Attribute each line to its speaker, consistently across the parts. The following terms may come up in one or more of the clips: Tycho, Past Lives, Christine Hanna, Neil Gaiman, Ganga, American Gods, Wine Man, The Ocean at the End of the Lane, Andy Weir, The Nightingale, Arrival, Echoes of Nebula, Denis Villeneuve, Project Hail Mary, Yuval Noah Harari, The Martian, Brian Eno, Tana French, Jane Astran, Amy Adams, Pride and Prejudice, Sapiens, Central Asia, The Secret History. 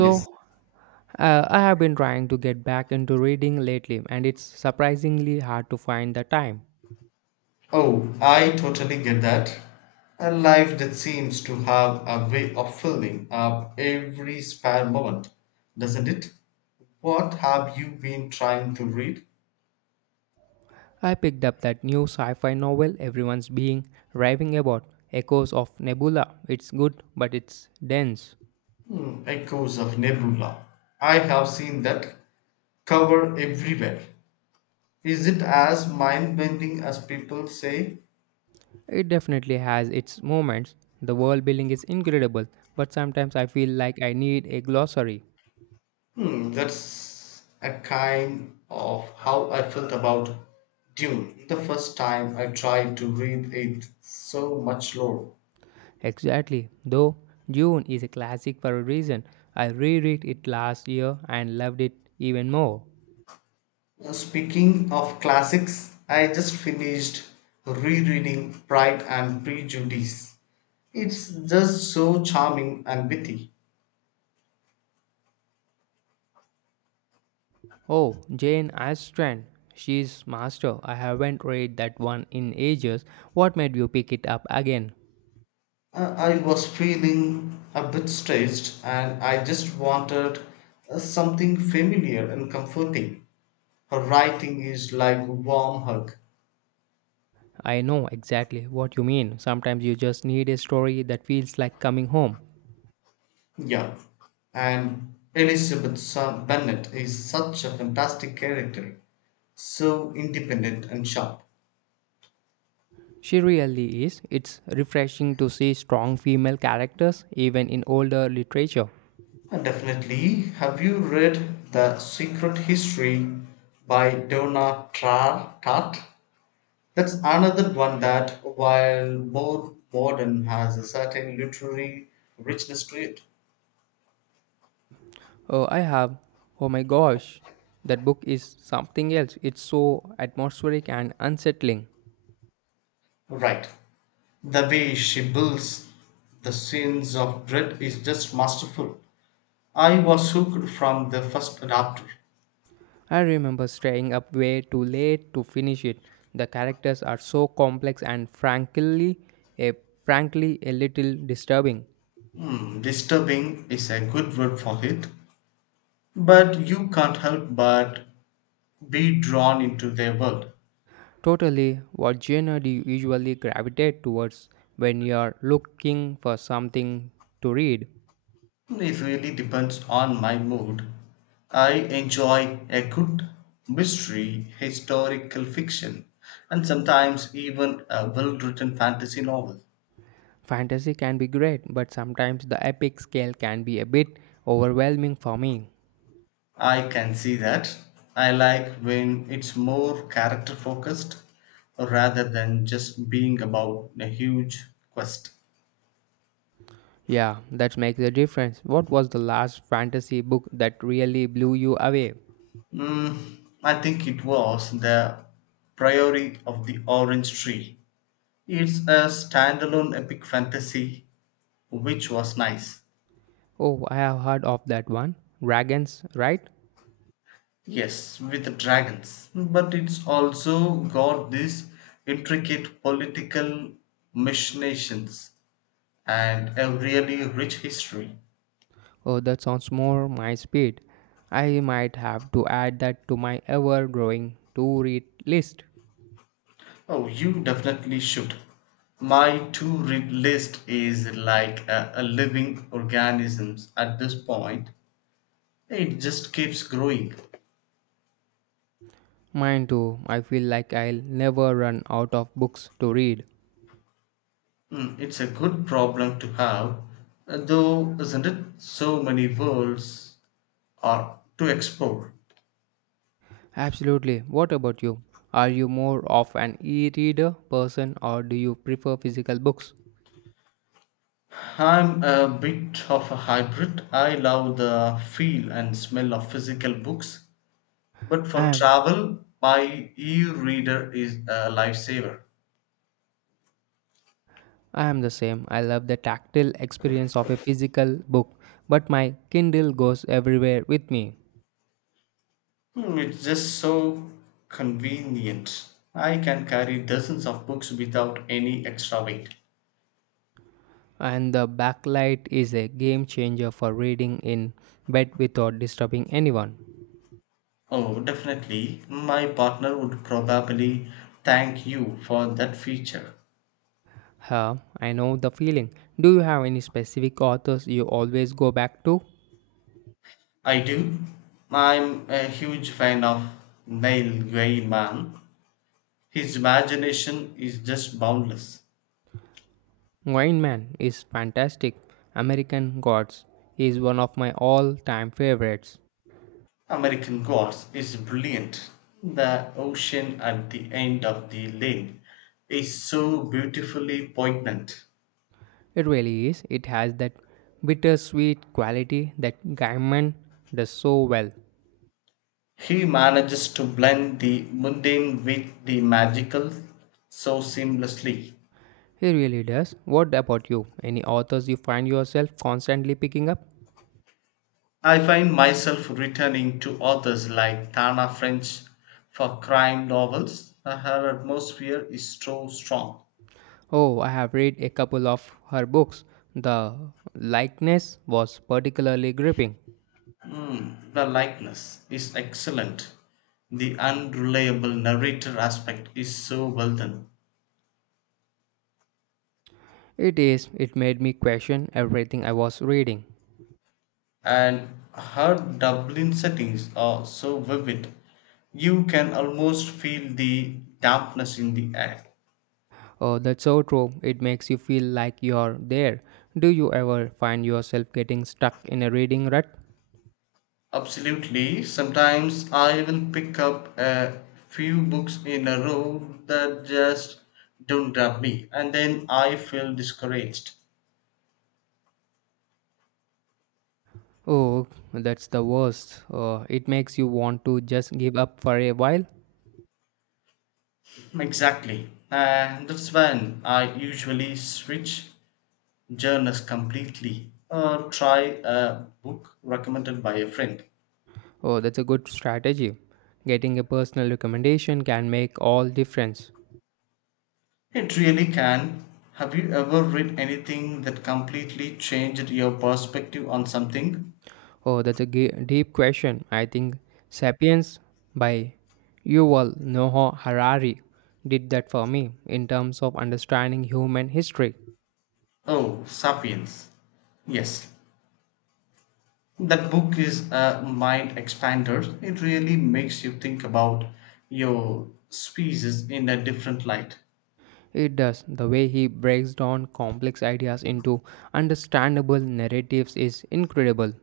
Speaker 1: Yes.
Speaker 2: I have been trying to get back into reading lately, and it's surprisingly hard to find the time.
Speaker 1: Oh, I totally get that. A life that seems to have a way of filling up every spare moment, doesn't it? What have you been trying to read?
Speaker 2: I picked up that new sci fi novel everyone's being raving about, Echoes of Nebula. It's good, but it's dense.
Speaker 1: Hmm, Echoes of Nebula. I have seen that cover everywhere. Is it as mind bending as people say?
Speaker 2: It definitely has its moments. The world building is incredible, but sometimes I feel like I need a glossary.
Speaker 1: Hmm, that's a kind of how I felt about Dune the first time I tried to read it so much lore.
Speaker 2: Exactly, though, June is a classic for a reason. I reread it last year and loved it even more.
Speaker 1: Speaking of classics, I just finished rereading Pride and Prejudice. It's just so charming and witty.
Speaker 2: Oh, Jane Astran. She's master. I haven't read that one in ages. What made you pick it up again?
Speaker 1: I was feeling a bit stressed and I just wanted something familiar and comforting. Her writing is like a warm hug.
Speaker 2: I know exactly what you mean. Sometimes you just need a story that feels like coming home.
Speaker 1: Yeah, and Elizabeth Bennet is such a fantastic character, so independent and sharp.
Speaker 2: She really is. It's refreshing to see strong female characters even in older literature.
Speaker 1: And definitely, have you read The Secret History by Donna Tartt? That's another one that, while more modern, has a certain literary richness to it.
Speaker 2: Oh, I have. Oh my gosh. That book is something else. It's so atmospheric and unsettling.
Speaker 1: Right. The way she builds the scenes of dread is just masterful. I was hooked from the first adopter.
Speaker 2: I remember staying up way too late to finish it. The characters are so complex and a frankly a little disturbing.
Speaker 1: Hmm, disturbing is a good word for it, but you can't help but be drawn into their world.
Speaker 2: Totally. What genre do you usually gravitate towards when you're looking for something to read?
Speaker 1: It really depends on my mood. I enjoy a good mystery, historical fiction, and sometimes even a well written fantasy novel.
Speaker 2: Fantasy can be great, but sometimes the epic scale can be a bit overwhelming for me.
Speaker 1: I can see that. I like when it's more character focused rather than just being about a huge quest.
Speaker 2: Yeah, that makes a difference. What was the last fantasy book that really blew you away?
Speaker 1: Mm, I think it was the Priory of the Orange Tree. It's a standalone epic fantasy, which was nice.
Speaker 2: Oh, I have heard of that one. Dragons, right?
Speaker 1: Yes, with the dragons. But it's also got these intricate political machinations and a really rich history.
Speaker 2: Oh, that sounds more my speed. I might have to add that to my ever growing to read list.
Speaker 1: Oh, you definitely should. My to read list is like a living organism at this point. It just keeps growing.
Speaker 2: Mine too. I feel like I'll never run out of books to read.
Speaker 1: Mm, it's a good problem to have, though, isn't it? So many worlds are to explore.
Speaker 2: Absolutely. What about you? Are you more of an e reader person or do you prefer physical books?
Speaker 1: I'm a bit of a hybrid. I love the feel and smell of physical books, but
Speaker 2: I
Speaker 1: for
Speaker 2: am.
Speaker 1: travel, my e reader is a lifesaver.
Speaker 2: I am the same. I love the tactile experience of a physical book, but my Kindle goes everywhere with me.
Speaker 1: Hmm, it's just so convenient. I can carry dozens of books without any extra weight.
Speaker 2: And the backlight is a game changer for reading in bed without disturbing anyone.
Speaker 1: Oh, definitely. My partner would probably thank you for that feature.
Speaker 2: Huh, I know the feeling. Do you have any specific authors you always go back to?
Speaker 1: I do. I'm a huge fan of Neil Gaiman. His imagination is just boundless.
Speaker 2: Wine Man is fantastic. American Gods is one of my all time favorites.
Speaker 1: American Gods is brilliant. The ocean at the end of the lane is so beautifully poignant.
Speaker 2: It really is. It has that bittersweet quality that Gaiman does so well.
Speaker 1: He manages to blend the mundane with the magical so seamlessly.
Speaker 2: He really does. What about you? Any authors you find yourself constantly picking up?
Speaker 1: I find myself returning to authors like Tana French for crime novels. Her atmosphere is so strong.
Speaker 2: Oh, I have read a couple of her books. The likeness was particularly gripping.
Speaker 1: Mm, the likeness is excellent. The unreliable narrator aspect is so well done.
Speaker 2: It is, it made me question everything I was reading.
Speaker 1: And her Dublin settings are so vivid. You can almost feel the dampness in the air.
Speaker 2: Oh, that's so true. It makes you feel like you're there. Do you ever find yourself getting stuck in a reading rut?
Speaker 1: Absolutely. Sometimes I will pick up a few books in a row that just don't grab me, and then I feel discouraged.
Speaker 2: Oh, that's the worst. It makes you want to just give up for a while.
Speaker 1: Exactly. And that's when I usually switch genres completely or try a book recommended by a friend.
Speaker 2: Oh, that's a good strategy. Getting a personal recommendation can make all difference.
Speaker 1: It really can. Have you ever read anything that completely changed your perspective on something?
Speaker 2: Oh, that's a deep question. I think Sapiens by Yuval Noah Harari did that for me in terms of understanding human history.
Speaker 1: Oh, Sapiens. Yes, that book is a mind expander. It really makes you think about your species in a different light.
Speaker 2: It does. The way he breaks down complex ideas into understandable narratives is incredible.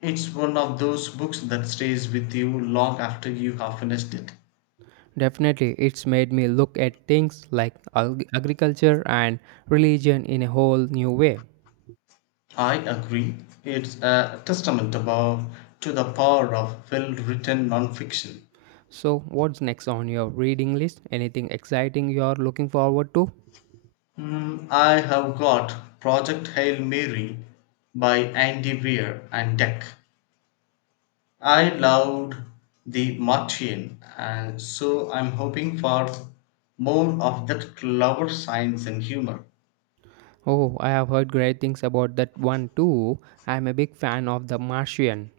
Speaker 1: It's one of those books that stays with you long after you have finished it.
Speaker 2: Definitely, it's made me look at things like agriculture and religion in a whole new way.
Speaker 1: I agree. It's a testament about to the power of well-written nonfiction.
Speaker 2: So, what's next on your reading list? Anything exciting you're looking forward to?
Speaker 1: Mm, I have got Project Hail Mary by Andy Weir and Deck I loved The Martian, and so I'm hoping for more of that clever science and humor.
Speaker 2: Oh, I have heard great things about that one too. I am a big fan of The Martian.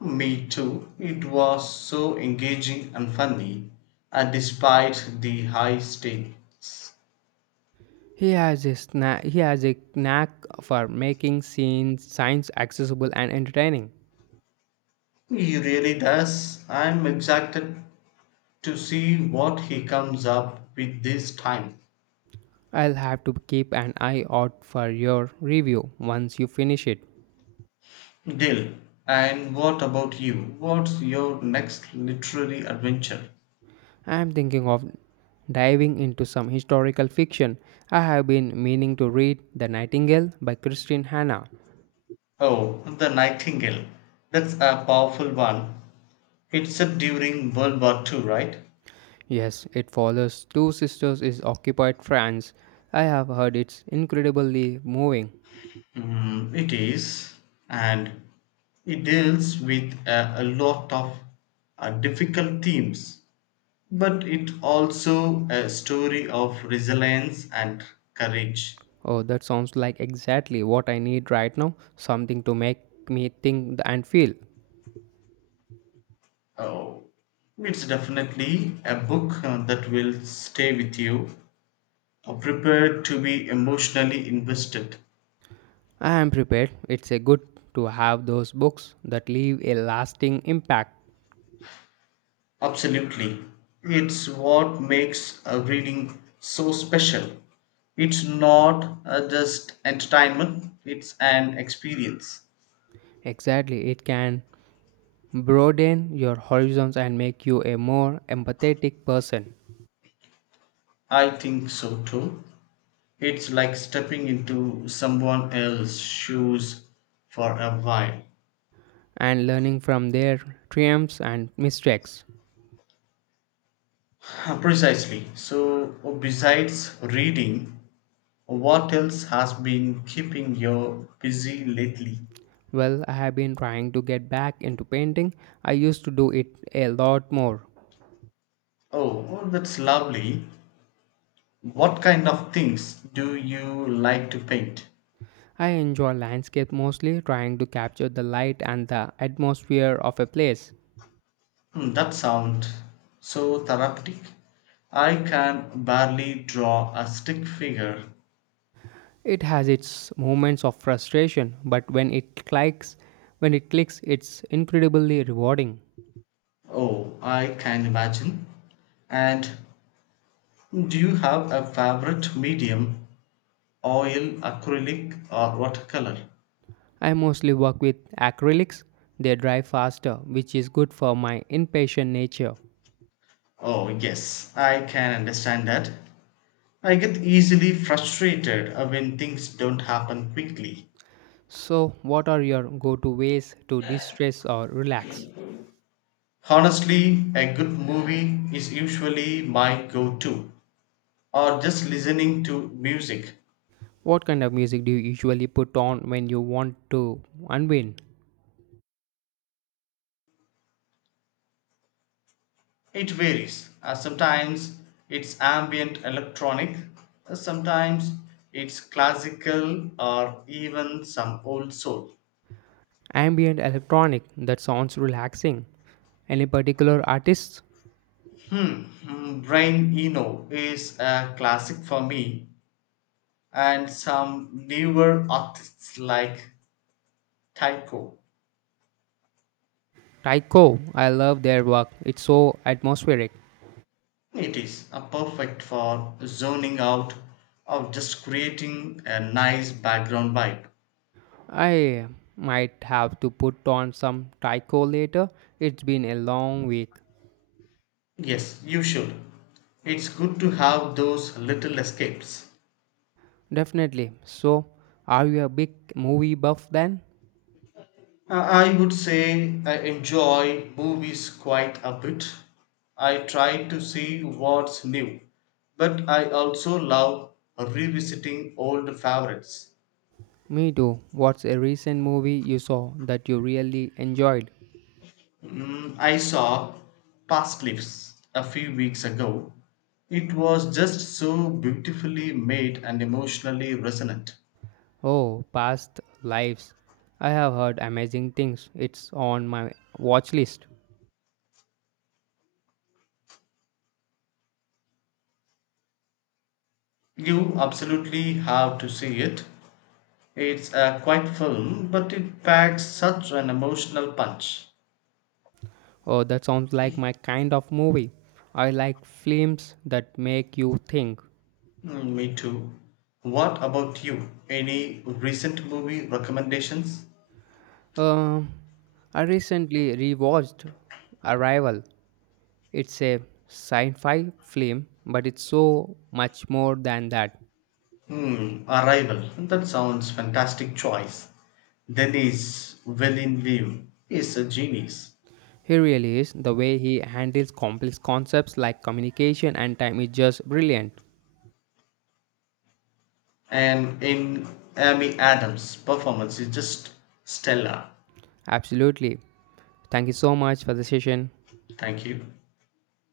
Speaker 1: Me too. It was so engaging and funny, and despite the high stakes.
Speaker 2: He has he has a knack for making scenes science accessible and entertaining.
Speaker 1: He really does. I'm excited to see what he comes up with this time.
Speaker 2: I'll have to keep an eye out for your review once you finish it.
Speaker 1: Dill, and what about you? What's your next literary adventure?
Speaker 2: I am thinking of diving into some historical fiction. I have been meaning to read The Nightingale by Christine Hanna.
Speaker 1: Oh, The Nightingale. That's a powerful one. It's set during World War Two, right?
Speaker 2: Yes, it follows two sisters in occupied France. I have heard it's incredibly moving.
Speaker 1: Mm, it is. And it deals with a lot of difficult themes, but it also a story of resilience and courage.
Speaker 2: Oh, that sounds like exactly what I need right now something to make me think and feel.
Speaker 1: Oh, it's definitely a book that will stay with you. Prepare to be emotionally invested.
Speaker 2: I am prepared. It's a good to have those books that leave a lasting impact.
Speaker 1: Absolutely. It's what makes a reading so special. It's not just entertainment, it's an experience.
Speaker 2: Exactly, it can broaden your horizons and make you a more empathetic person
Speaker 1: I think so too. It's like stepping into someone else's shoes for a while.
Speaker 2: and learning from their triumphs and mistakes.
Speaker 1: Precisely. So, besides reading, what else has been keeping you busy lately?
Speaker 2: Well, I have been trying to get back into painting. I used to do it a lot more,
Speaker 1: Oh, that's lovely. What kind of things do you like to paint?
Speaker 2: I enjoy landscape mostly, trying to capture the light and the atmosphere of a place.
Speaker 1: Hmm, that sounds so therapeutic. I can barely draw a stick figure.
Speaker 2: It has its moments of frustration, but when it clicks, it's incredibly rewarding.
Speaker 1: Oh, I can imagine. And do you have a favorite medium? Oil, acrylic, or watercolor?
Speaker 2: I mostly work with acrylics. They dry faster, which is good for my impatient nature.
Speaker 1: Oh, yes, I can understand that. I get easily frustrated when things don't happen quickly.
Speaker 2: So, what are your go-to ways to distress or relax?
Speaker 1: Honestly, a good movie is usually my go to, or just listening to music.
Speaker 2: What kind of music do you usually put on when you want to unwind?
Speaker 1: It varies. Sometimes it's ambient electronic, sometimes it's classical, or even some old soul.
Speaker 2: Ambient electronic that sounds relaxing. Any particular artists?
Speaker 1: Mm, Brian Eno is a classic for me, and some newer artists like Tycho.
Speaker 2: Tycho, I love their work. It's so atmospheric.
Speaker 1: It is perfect for zoning out or just creating a nice background vibe.
Speaker 2: I might have to put on some Tycho later. It's been a long week.
Speaker 1: Yes, you should. It's good to have those little escapes.
Speaker 2: Definitely. So, are you a big movie buff then?
Speaker 1: I would say I enjoy movies quite a bit. I try to see what's new, but I also love revisiting old favorites.
Speaker 2: Me too. What's a recent movie you saw that you really enjoyed?
Speaker 1: Mm, I saw Past Lives a few weeks ago. It was just so beautifully made and emotionally resonant.
Speaker 2: Oh, Past Lives. I have heard amazing things. It's on my watch list.
Speaker 1: You absolutely have to see it. It's a quiet film, but it packs such an emotional punch.
Speaker 2: Oh, that sounds like my kind of movie. I like films that make you think.
Speaker 1: Mm, me too. What about you? Any recent movie recommendations?
Speaker 2: Um, I recently rewatched Arrival. It's a sci-fi film, but it's so much more than that.
Speaker 1: Hmm, Arrival. That sounds fantastic choice. Denis Villeneuve is a genius.
Speaker 2: He really is. The way he handles complex concepts like communication and time is just brilliant.
Speaker 1: And in Amy Adams' performance is just stellar.
Speaker 2: Absolutely. Thank you so much for the session.
Speaker 1: Thank you.